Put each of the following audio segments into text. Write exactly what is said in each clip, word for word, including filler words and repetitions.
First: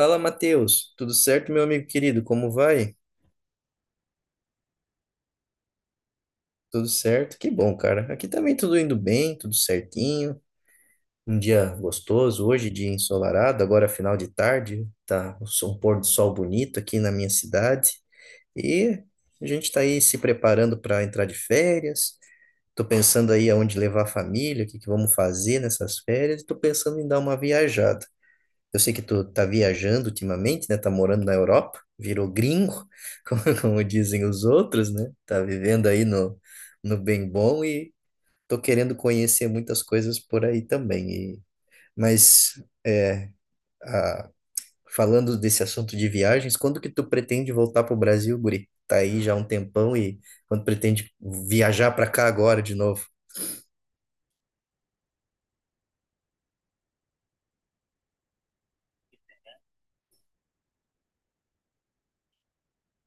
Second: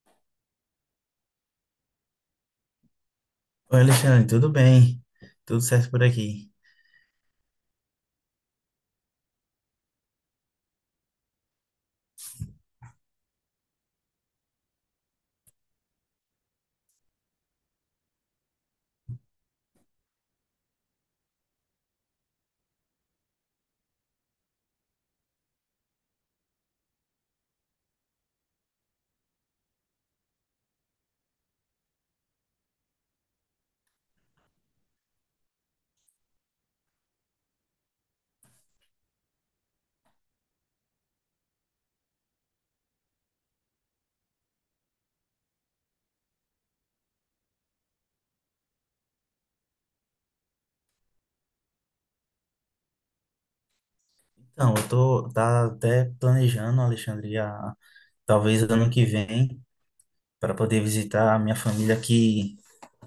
Fala, Matheus. Tudo certo, meu amigo querido? Como vai? Oi, Alexandre, tudo bem? Tudo certo por aqui? Tudo certo? Que bom, cara. Aqui também tudo indo bem, tudo certinho. Um dia gostoso hoje, dia ensolarado, agora final de tarde. Tá o sol- um pôr do sol bonito aqui na minha cidade. E a gente tá aí se preparando para entrar de férias. Tô pensando aí aonde levar a família, o que que vamos fazer nessas férias. E tô pensando em dar uma viajada. Eu sei que tu tá viajando ultimamente, né? Tá morando na Europa, virou gringo, como, como dizem os outros, né? Tá vivendo aí no, no bem bom e tô querendo conhecer muitas coisas por aí também. E, mas ah, Falando desse assunto de viagens, quando que tu pretende voltar pro Brasil, guri? Tá aí já há um tempão e quando pretende viajar para cá agora de novo? Então, eu tô tá até planejando, Alexandre, a- talvez ano que vem, para poder visitar a minha família que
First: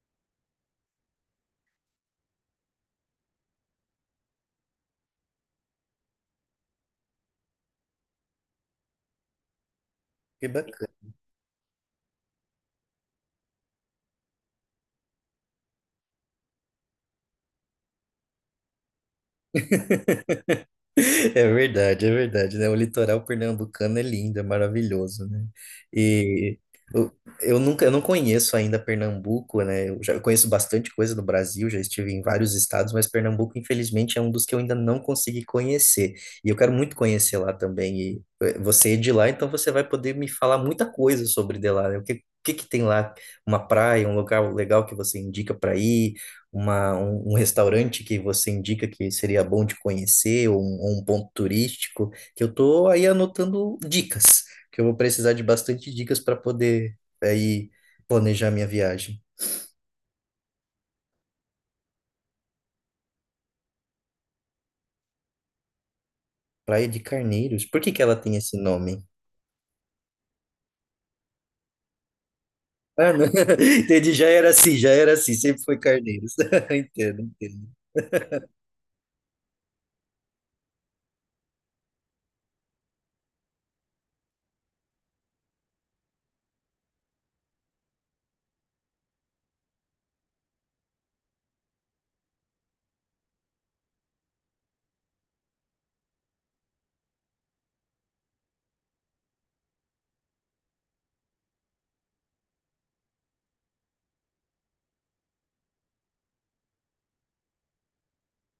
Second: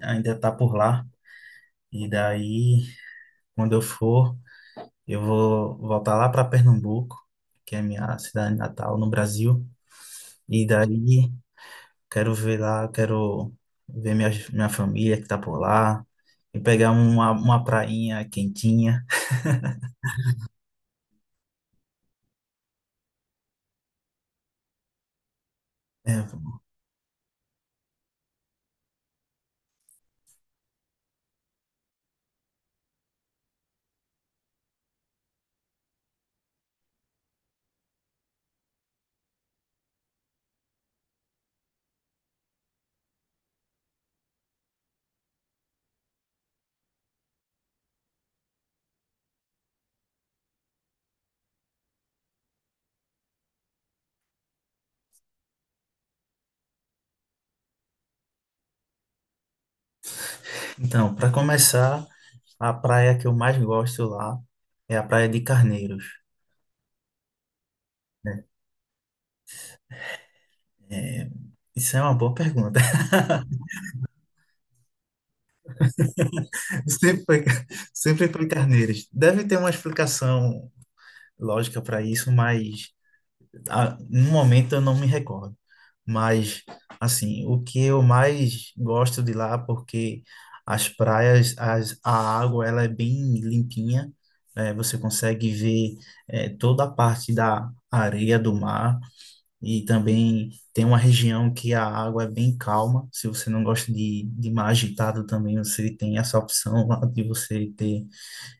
ainda está por lá. E daí, quando eu for, eu vou voltar lá para Pernambuco, que é minha cidade natal no Brasil. Que E daí, quero ver lá, quero ver minha, minha família que está por lá e pegar uma, uma prainha quentinha. é verdade, é verdade, né? O litoral pernambucano é lindo, é maravilhoso, né? É, E eu, eu nunca, eu não conheço ainda Pernambuco, né? Eu já conheço bastante coisa do Brasil, já estive em vários estados, mas Pernambuco, infelizmente, é um dos que eu ainda não consegui conhecer. E eu quero muito conhecer lá também. E eh, você é de lá, então você vai poder me falar muita coisa sobre de lá, né? O que, o que que tem lá? Uma praia, um local legal que você indica para ir? Uma, um, um restaurante que você indica que seria bom de conhecer, ou um, ou um ponto turístico, que eu tô aí anotando dicas, que eu vou precisar de bastante dicas para poder aí planejar minha viagem. então, para começar, a praia que eu mais gosto lá é a Praia de Carneiros, Praia de Carneiros, por que que ela tem né? esse nome? É, isso é uma boa pergunta. Ah, não. Entendi, já era assim, já era assim, sempre foi Carneiros. Entendo, Sempre foi, entendo. sempre foi Carneiros. Deve ter uma explicação lógica para isso, mas ah, no momento eu não me recordo. Mas, assim, o que eu mais gosto de lá, porque as praias, as, a água, ela é bem limpinha, né? Você consegue ver eh, toda a parte da areia do mar. E também tem uma região que a água é bem calma. Se você não gosta de, de mar agitado também, você tem essa opção lá de você ter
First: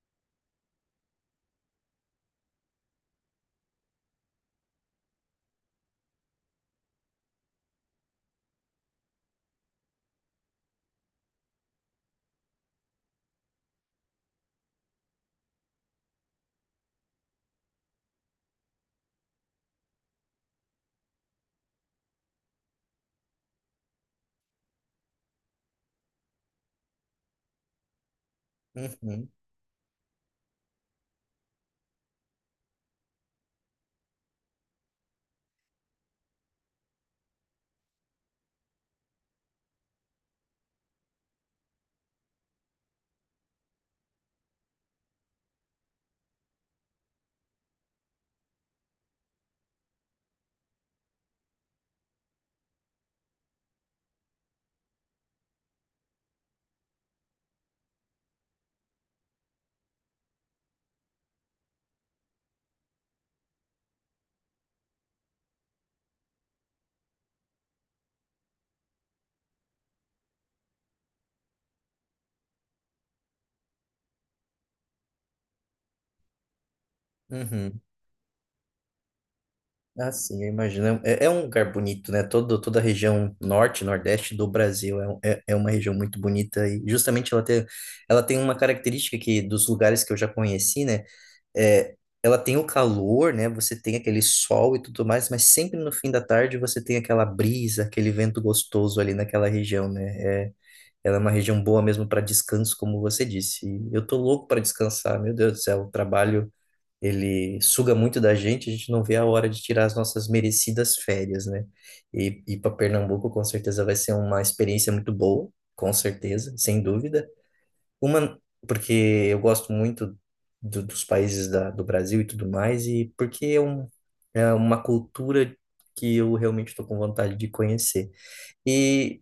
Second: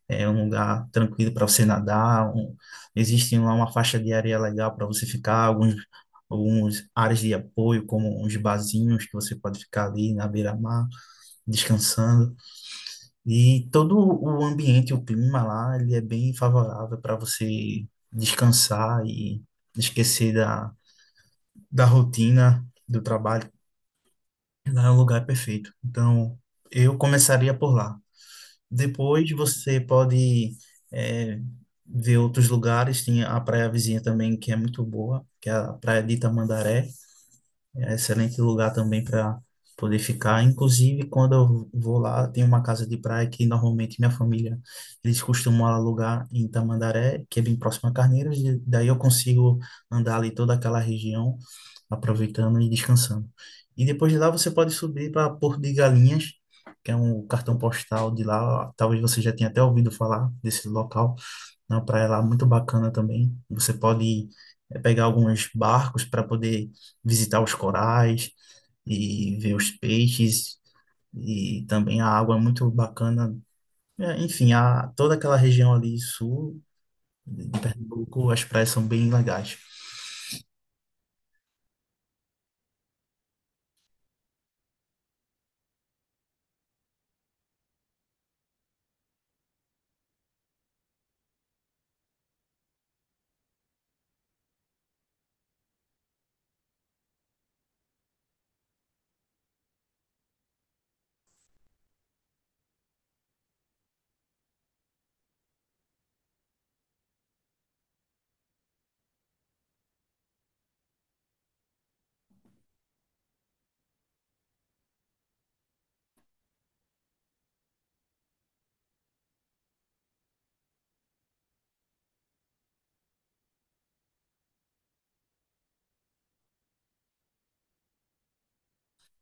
é, um lugar tranquilo para você nadar. Um, existe lá uma faixa de areia legal para você ficar, alguns, alguns áreas de apoio, como uns barzinhos que você pode ficar ali na beira-mar, descansando. E todo o ambiente, o clima lá, ele é bem favorável para você descansar e esquecer da rotina do trabalho, lá é um lugar perfeito. Então, eu começaria por lá. Depois Uhum, você pode é, ver outros lugares, tem a praia vizinha também, que é muito boa, que é a Praia de Itamandaré, é um excelente lugar também para poder ficar. Inclusive, quando eu vou lá, tem uma casa de praia que normalmente minha família, eles costumam alugar em Itamandaré, que é bem próximo a Carneiros, e daí eu consigo andar ali toda aquela região, aproveitando e descansando. E depois de lá você pode subir para Porto de Galinhas, que é um cartão postal de lá. Talvez você já tenha até ouvido falar desse local. É uma praia lá muito bacana também. Você pode eh, pegar alguns barcos para poder visitar os corais e ver os peixes. E também a água é muito bacana. É, enfim, a, toda aquela região ali sul de uhum. Pernambuco, as praias são bem legais. Ah, sim, eu imagino. É, é um lugar bonito, né? Todo, toda a região norte, nordeste do Brasil é, um- é, é uma região muito bonita e justamente ela tem, ela tem uma característica que dos lugares que eu já conheci, né? É, ela tem o calor, né? Você tem aquele sol e tudo mais, mas sempre no fim da tarde você tem aquela brisa, aquele vento gostoso ali naquela região, né? É, ela é uma região boa mesmo para descanso, como você disse. E eu tô louco para descansar, meu Deus do céu, o trabalho ele suga muito da gente, a gente não vê a hora de tirar as nossas merecidas férias, né? E ir para Pernambuco com certeza vai ser uma experiência muito boa, com certeza, sem dúvida. Uma, porque eu gosto muito do- dos países da, do Brasil e tudo mais, e porque é, um, é uma cultura que eu realmente estou com vontade de conhecer. E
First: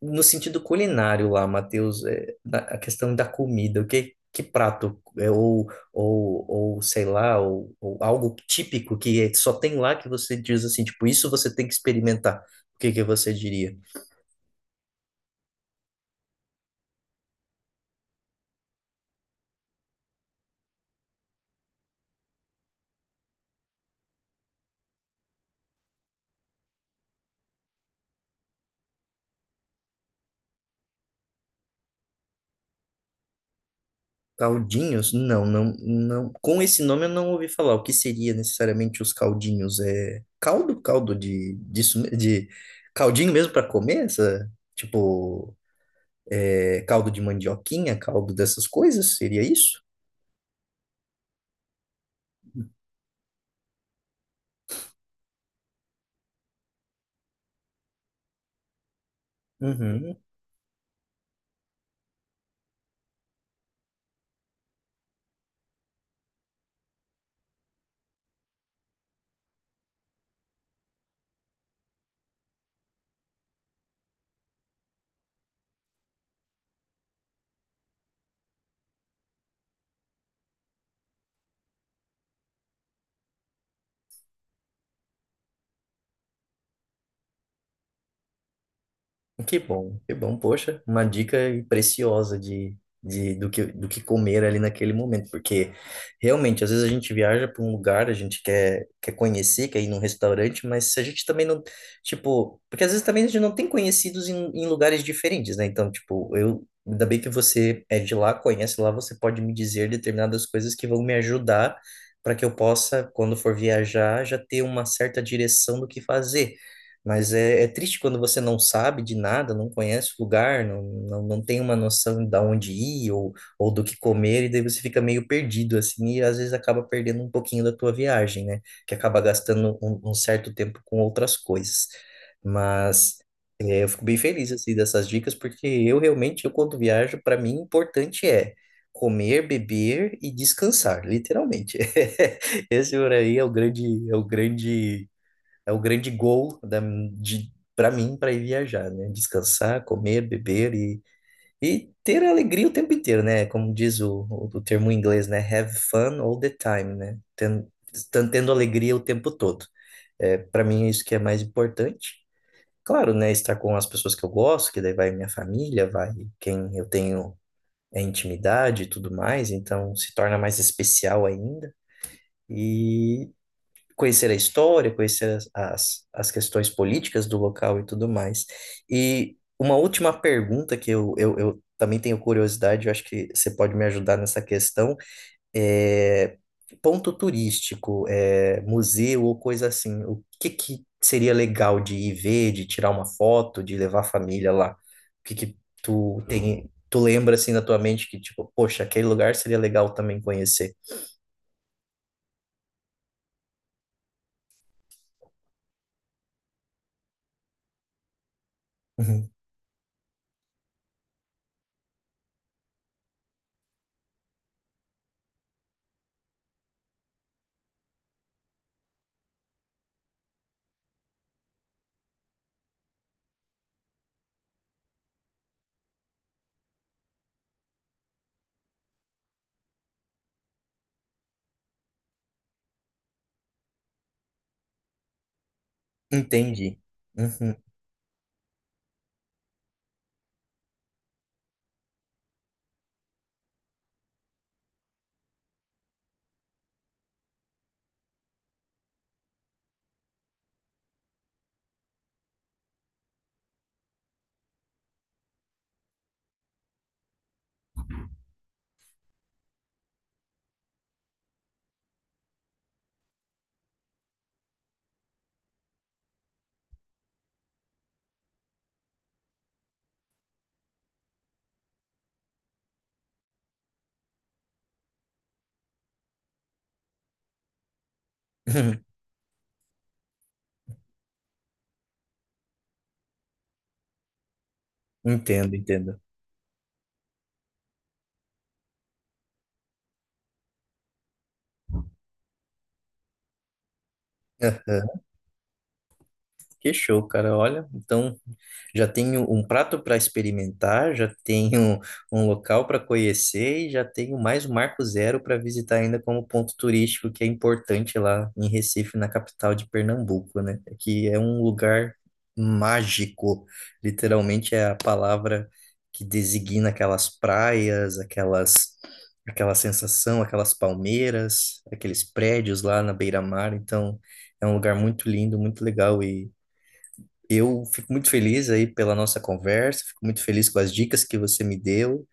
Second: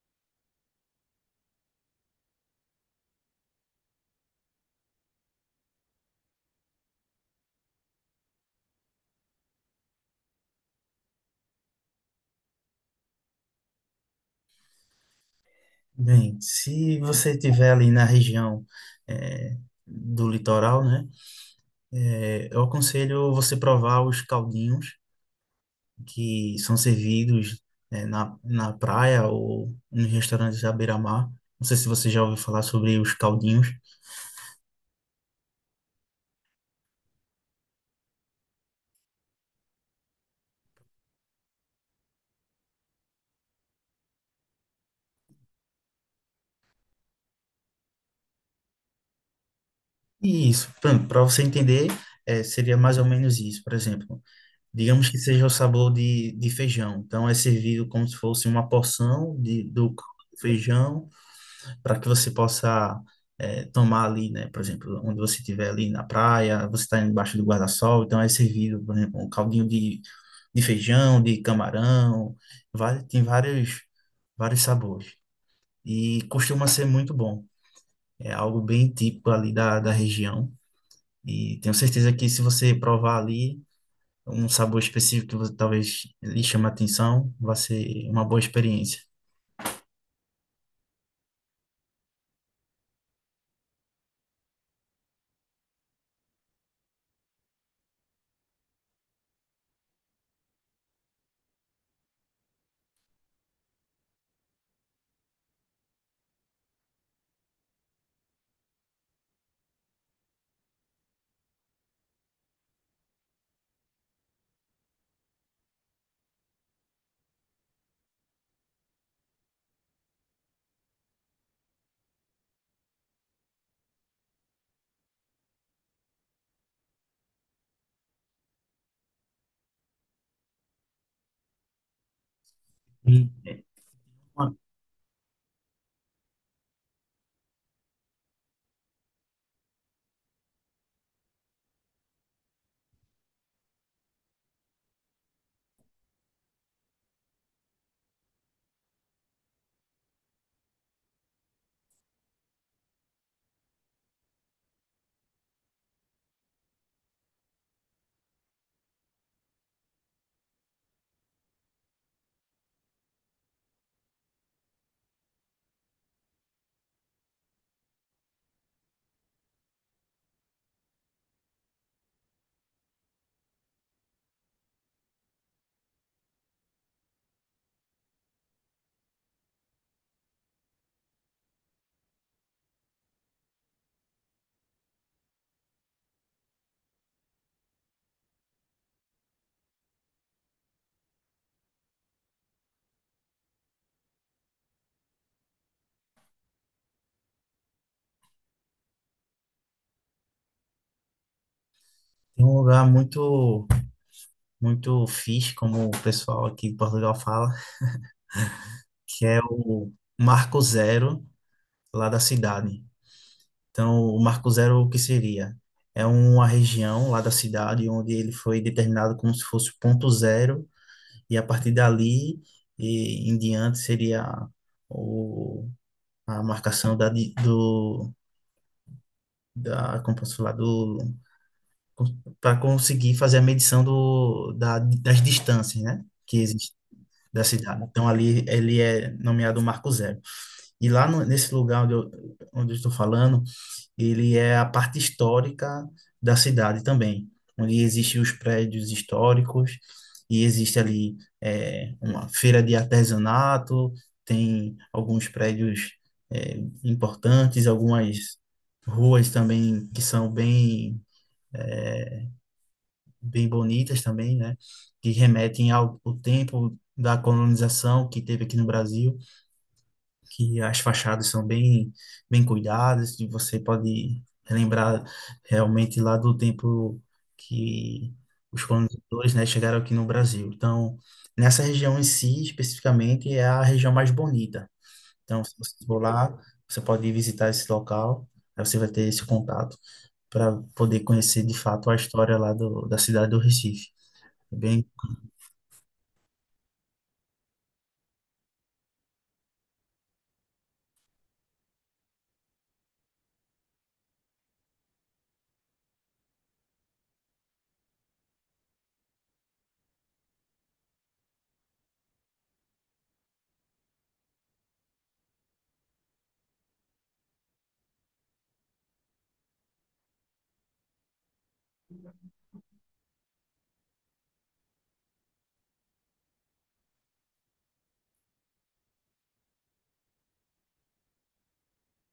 no sentido culinário lá, Matheus, é, da- a questão da comida, o que, que prato, é, ou, ou, ou sei lá, ou, ou algo típico que é- só tem lá que você diz assim, tipo, isso você tem que experimentar. O que que você diria? Bem, se você estiver ali na região eh, do litoral, né, eh, eu aconselho você provar os caldinhos que são servidos eh, na, na praia ou nos restaurantes à beira-mar. Não sei se você já ouviu falar sobre os caldinhos. Caldinhos? Não, não, não. Com esse nome eu não ouvi falar. O que seria necessariamente os caldinhos? É caldo? Caldo de, disso, de caldinho mesmo para comer? Essa, tipo, é, caldo de mandioquinha, caldo dessas coisas? Seria isso? E isso, para você entender, eh, seria mais ou menos isso. Por exemplo, digamos que seja o sabor de, de feijão. Então, é servido como se fosse uma porção de, do caldo Uhum. de feijão para que você possa é, tomar ali, né? Por exemplo, onde você estiver ali na praia, você está embaixo do guarda-sol, então é servido, por exemplo, um caldinho de, de feijão, de camarão, vai, tem vários, vários sabores. E costuma ser muito bom. É algo bem típico ali da, da região. E tenho certeza que se você provar ali um sabor específico que você talvez lhe chame a atenção, vai ser uma boa experiência. Que bom, que bom. Poxa, uma dica preciosa de, de, do que, do que comer ali naquele momento, porque realmente, às vezes a gente viaja para um lugar, a gente quer, quer conhecer, quer ir num restaurante, mas se a gente também não, tipo, porque às vezes também a gente não tem conhecidos em, em lugares diferentes, né? Então, tipo, eu, ainda bem que você é de lá, conhece lá, você pode me dizer determinadas coisas que vão me ajudar para que eu possa, quando for viajar, já ter uma certa direção do que fazer. Mas é, é triste quando você não sabe de nada, não conhece o lugar, não, não, não tem uma noção de onde ir ou, ou do que comer, e daí você fica meio perdido, assim, e às vezes acaba perdendo um pouquinho da tua viagem, né? Que acaba gastando um, um certo tempo com outras coisas. E Mas é é, eu fico bem feliz, uma- assim, dessas dicas, porque eu realmente, eu quando viajo, para mim, o importante é comer, beber e descansar, literalmente. Esse por aí é o grande, é o grande é o grande goal da, de, para mim para ir viajar, né? Descansar, comer, beber e, e ter alegria o tempo inteiro, né? Como diz o, o, o termo em inglês, né? Have fun all the time, né? Tendo, tendo, tendo alegria o tempo todo. É, para mim é isso que é mais importante. Claro, né? Estar com as pessoas que eu gosto, que daí vai minha família, vai quem eu tenho é, intimidade e tudo mais, então se torna mais especial ainda. E conhecer a história, conhecer as, as, as questões políticas do local e tudo mais. E uma última pergunta que eu, eu, eu também tenho curiosidade, eu acho que você pode me ajudar nessa questão, é ponto turístico, é, museu ou coisa assim, o que que seria legal de ir ver, de tirar uma foto, de levar a família lá? O que que tu tem, tu lembra assim na tua mente que tipo, poxa, aquele lugar seria legal também conhecer? Tem um lugar muito muito fixe, como o pessoal aqui em Portugal fala, que Uhum. é o Marco Zero lá da cidade. Então, o Marco Zero, o que seria? É uma região lá da cidade onde ele foi determinado como se fosse o ponto zero, e a partir dali e em diante seria o, a marcação da, di- do, da, como posso falar, do, para conseguir fazer a medição do, da, das distâncias, né? Que existem Entendi. da Uhum. cidade. Então ali ele é nomeado Marco Zero. E lá no- nesse lugar onde eu, onde eu estou falando, ele é a parte histórica da cidade também, onde existem os prédios históricos e existe ali é, uma feira de artesanato, tem alguns prédios é, importantes, algumas ruas também que são bem é, bem bonitas também, né? Que remetem ao, ao tempo da colonização que teve aqui no Brasil, que as fachadas são bem, bem cuidadas, e você pode lembrar realmente lá do tempo que os colonizadores, né, chegaram aqui no Brasil. Então, nessa região em si, especificamente, é a região mais bonita. Então, Entendo, se você entendo. for lá, você pode visitar esse local, aí você vai ter esse contato para poder conhecer de fato a história lá do, da cidade do Recife. É Bem Que show, cara. Olha, então já tenho um prato para experimentar, já tenho um local para conhecer e já tenho mais um Marco Zero para visitar ainda como ponto turístico que é importante lá em Recife, na capital de Pernambuco, né? É que é um lugar mágico. Literalmente é a palavra que designa aquelas praias, aquelas aquela sensação, aquelas palmeiras, aqueles prédios lá na beira-mar. Então, é um lugar muito lindo, muito legal e eu fico muito feliz aí pela nossa conversa, fico muito feliz com as dicas que você me deu,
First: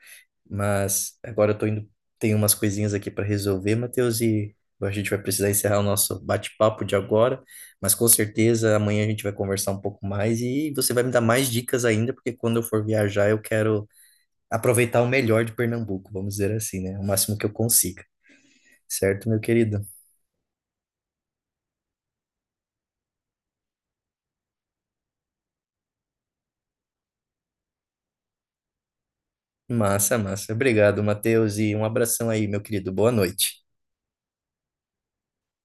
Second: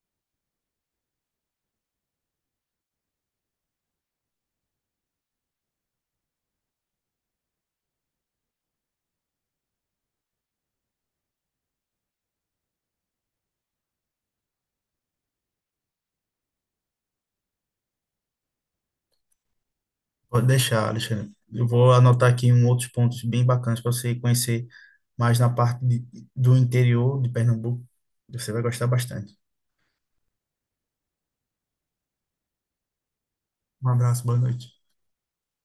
mas agora eu tô indo, tenho umas coisinhas aqui para resolver, Matheus, e a gente vai precisar encerrar o nosso bate-papo de agora, mas com certeza amanhã a gente vai conversar um pouco mais e você vai me dar mais dicas ainda, porque quando eu for viajar eu quero aproveitar o melhor de Pernambuco, vamos dizer assim, né? O máximo que eu consiga, certo, meu querido? Pode deixar, Alexandre. Eu vou anotar aqui um outros pontos bem bacanas para você conhecer mais na parte de- do interior de Pernambuco. Você vai gostar bastante. Massa, massa. Obrigado, Matheus, e um abração aí, meu querido. Boa noite. Um abraço, boa noite.